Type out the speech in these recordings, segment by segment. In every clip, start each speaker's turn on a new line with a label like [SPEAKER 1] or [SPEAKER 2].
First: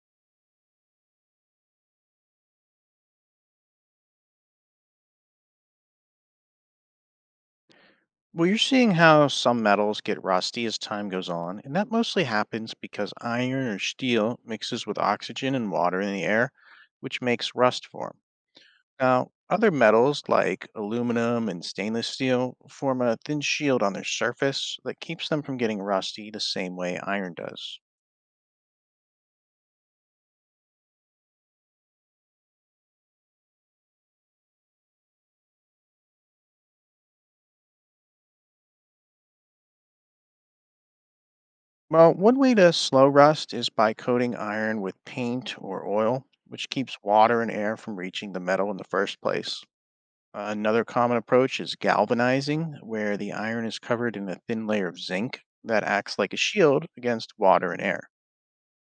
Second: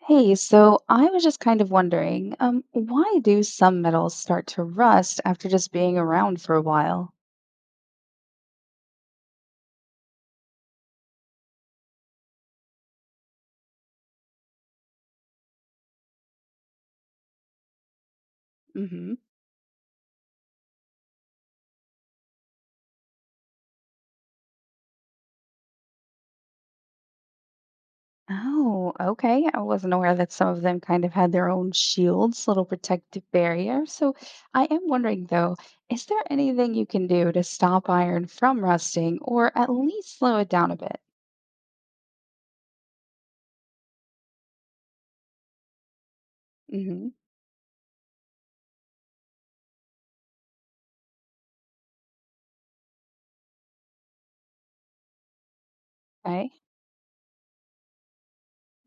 [SPEAKER 1] Hey, so I was just kind of wondering, why do some metals start to rust after just being around for a while?
[SPEAKER 2] Well, you're seeing how some metals get rusty as time goes on, and that mostly happens because iron or steel mixes with oxygen and water in the air, which makes rust form.
[SPEAKER 1] Hmm.
[SPEAKER 2] Now, other metals like aluminum and stainless steel form a thin shield on their surface that keeps them from getting rusty the same way iron does.
[SPEAKER 1] Oh, okay. I wasn't aware that some of them kind of had their own shields, little protective barrier. So I am wondering though, is there anything you can do to stop iron from rusting or at least slow it down a bit?
[SPEAKER 2] Well, one way to slow rust is by coating iron with paint or oil, which keeps
[SPEAKER 1] Hmm.
[SPEAKER 2] water and air from reaching the metal in the first place. Another common approach is galvanizing, where the iron is covered in a thin layer of zinc that acts like a
[SPEAKER 1] Okay.
[SPEAKER 2] shield against water and air.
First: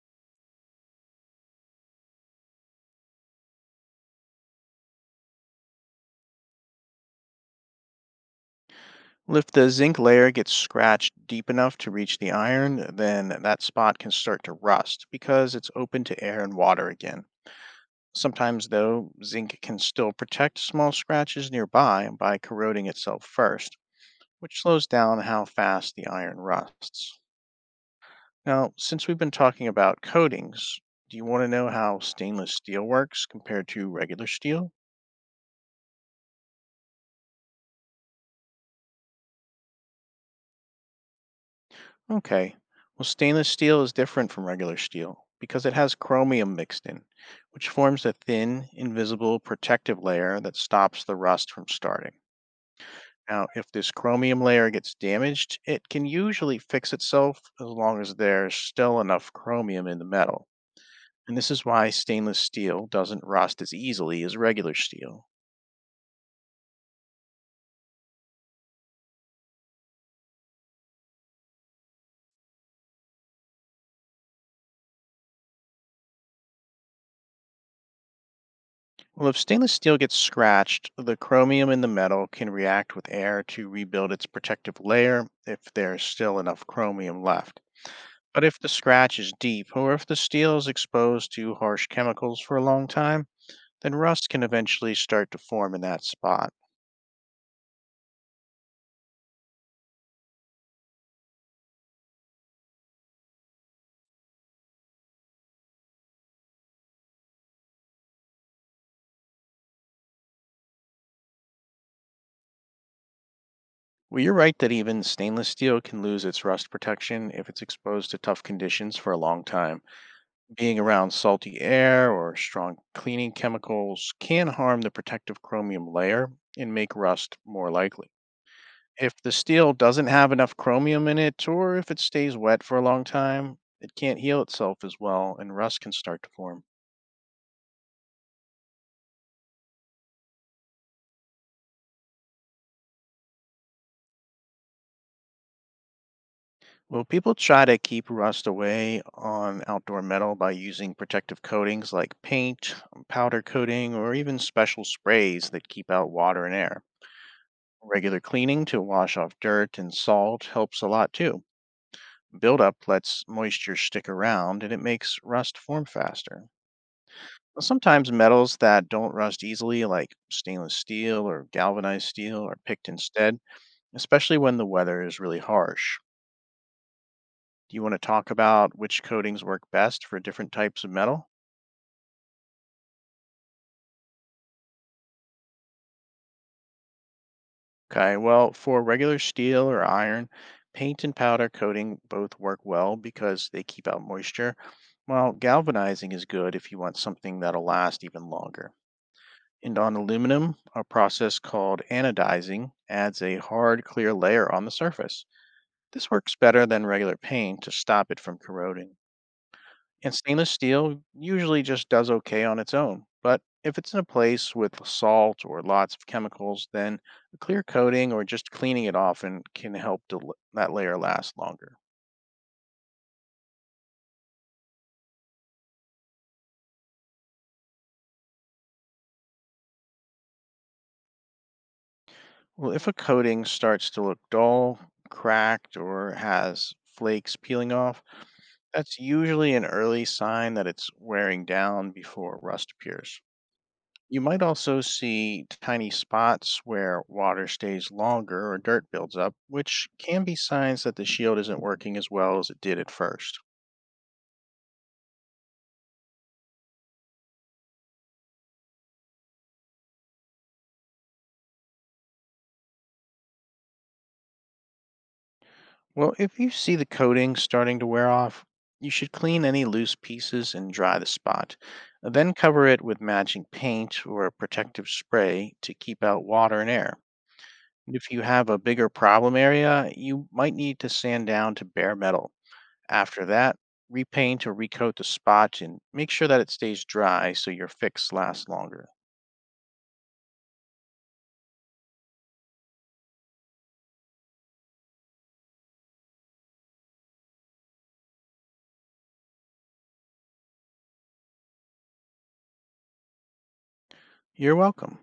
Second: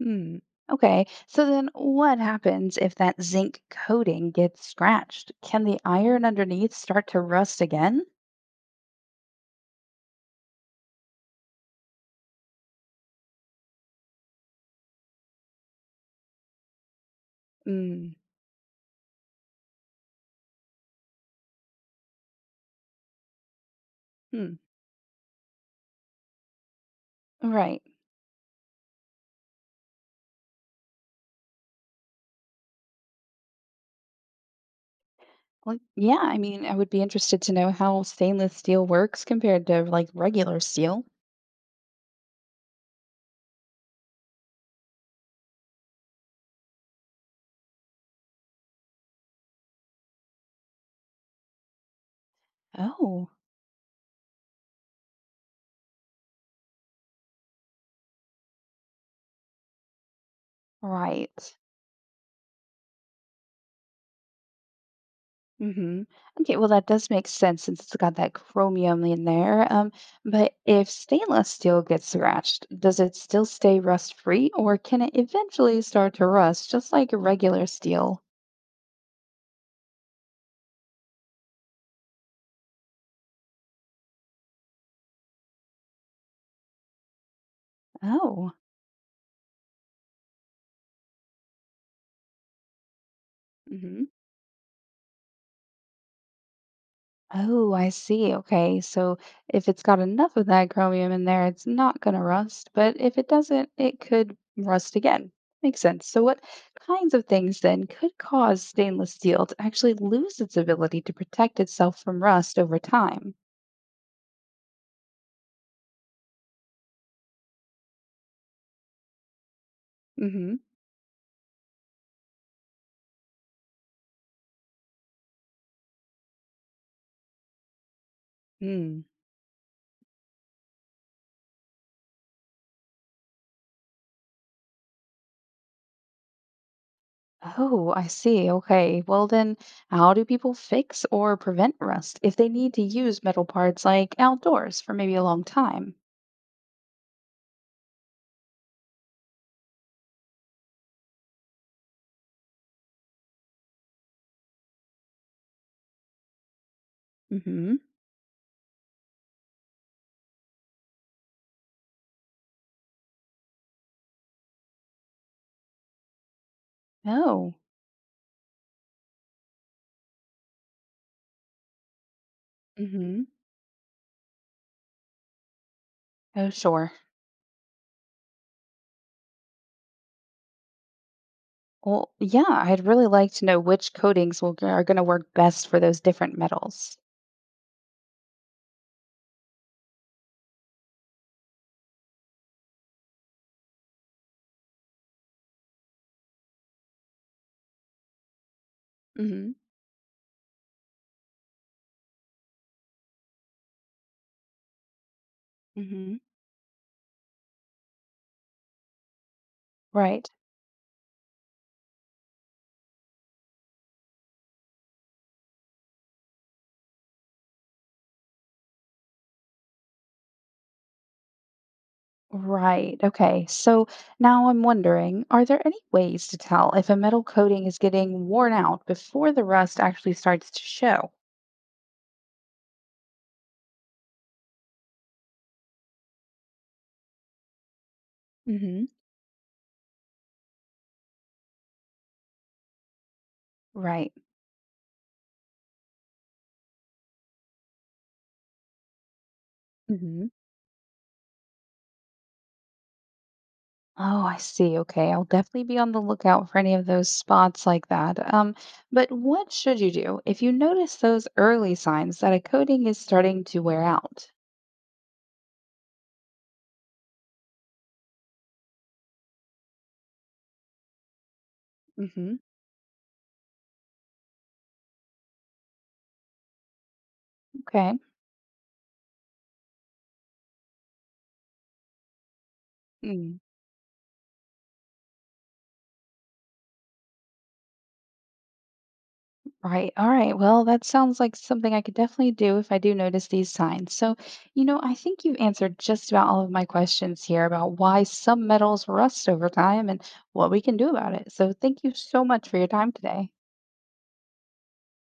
[SPEAKER 1] Hmm. Okay. So then what happens if that zinc coating gets scratched? Can the iron underneath start to rust again?
[SPEAKER 2] If the zinc layer gets scratched deep enough to reach the iron, then that spot can start to rust because it's open to air and water again.
[SPEAKER 1] Mm.
[SPEAKER 2] Sometimes, though, zinc can still protect small scratches nearby by corroding itself first,
[SPEAKER 1] Hmm.
[SPEAKER 2] which slows down how fast the iron rusts.
[SPEAKER 1] Right.
[SPEAKER 2] Now, since we've been talking about coatings, do you want to know how stainless steel works compared to regular steel?
[SPEAKER 1] Well, yeah, I mean, I would be interested to know how stainless steel works compared to like regular steel.
[SPEAKER 2] Okay. Well, stainless steel is different from regular steel because it has chromium mixed in, which forms a thin, invisible protective layer that stops the rust from starting.
[SPEAKER 1] Oh,
[SPEAKER 2] Now, if this chromium layer gets damaged, it can usually fix itself as long as there's still enough chromium in the metal. And this
[SPEAKER 1] right.
[SPEAKER 2] is why stainless steel doesn't rust as easily as regular steel.
[SPEAKER 1] Mm-hmm. Okay, well, that does make sense since it's got that chromium in there. But if stainless steel gets scratched, does it still stay rust free or can it eventually start to rust just like regular steel?
[SPEAKER 2] Well, if stainless steel gets scratched, the chromium in the metal can react with air to rebuild its protective layer if there's still enough chromium left. But
[SPEAKER 1] Oh.
[SPEAKER 2] if the scratch is deep or if the steel is exposed to harsh chemicals for a long time, then rust can eventually start to form in that spot.
[SPEAKER 1] Oh, I see. Okay. So if it's got enough of that chromium in there, it's not going to rust. But if it doesn't, it could rust again. Makes sense. So, what kinds of things then could cause stainless steel to actually lose its ability to protect itself from rust over time?
[SPEAKER 2] Well, you're right that even stainless steel can lose its rust protection if it's exposed to tough conditions for a long time.
[SPEAKER 1] Mm-hmm.
[SPEAKER 2] Being around salty air or strong cleaning chemicals can harm the protective chromium layer and make rust more likely.
[SPEAKER 1] Mm.
[SPEAKER 2] If the steel doesn't have enough chromium in it, or if it stays wet for a long time, it can't heal itself as well and rust can start to form.
[SPEAKER 1] Oh, I see. Okay. Well, then, how do people fix or prevent rust if they need to use metal parts like outdoors for maybe a long time?
[SPEAKER 2] Well, people try to keep rust away on outdoor metal by using protective coatings like paint, powder coating, or even special sprays that keep out water and air.
[SPEAKER 1] Mm-hmm.
[SPEAKER 2] Regular cleaning to wash off dirt and salt helps a lot too. Buildup lets moisture stick around and it makes rust form faster.
[SPEAKER 1] Oh.
[SPEAKER 2] Sometimes metals that don't rust easily, like stainless steel or galvanized steel, are picked
[SPEAKER 1] Mm-hmm.
[SPEAKER 2] instead, especially when the weather is really harsh.
[SPEAKER 1] Oh, sure.
[SPEAKER 2] Do you want to talk about which coatings work best for different types of metal?
[SPEAKER 1] Well, yeah, I'd really like to know which coatings will are going to work best for those different metals.
[SPEAKER 2] Okay, well, for regular steel or iron, paint and powder coating both work well because they keep out moisture, while galvanizing is good if you want something that'll last even longer.
[SPEAKER 1] Hmm.
[SPEAKER 2] And on aluminum, a process called anodizing adds a hard, clear layer on the surface. This
[SPEAKER 1] Hmm.
[SPEAKER 2] works better than regular paint to stop it from corroding. And
[SPEAKER 1] Right.
[SPEAKER 2] stainless steel usually just does okay on its own, but if it's in a place with salt or lots of chemicals, then a clear coating or just cleaning it off and can help that layer last longer.
[SPEAKER 1] Right. Okay. So now I'm wondering, are there any ways to tell if a metal coating is getting worn out before the rust actually starts to show?
[SPEAKER 2] Well, if a coating starts to look dull, cracked, or has flakes peeling off,
[SPEAKER 1] Hmm.
[SPEAKER 2] that's usually an early sign that it's wearing down before rust appears.
[SPEAKER 1] Right.
[SPEAKER 2] You might also see tiny spots where water stays longer or dirt builds up, which can
[SPEAKER 1] Hmm.
[SPEAKER 2] be signs that the shield isn't working as well as it did at first.
[SPEAKER 1] Oh, I see. Okay. I'll definitely be on the lookout for any of those spots like that. But what should you do if you notice those early signs that a coating is starting to wear out?
[SPEAKER 2] Well, if you see the coating starting to wear off, you should clean any loose pieces and dry the spot. Then
[SPEAKER 1] Hmm.
[SPEAKER 2] cover it with matching paint or a protective spray to keep out water and air.
[SPEAKER 1] Okay.
[SPEAKER 2] If you have a bigger problem area, you might need to sand down to bare metal. After
[SPEAKER 1] Mm,
[SPEAKER 2] that, repaint or recoat the spot and make sure that it stays dry so your fix lasts longer.
[SPEAKER 1] right. All right. Well, that sounds like something I could definitely do if I do notice these signs. So, I think you've answered just about all of my questions here about why some metals rust over time and what we can do about it. So, thank you so much for your time today.
[SPEAKER 2] You're welcome.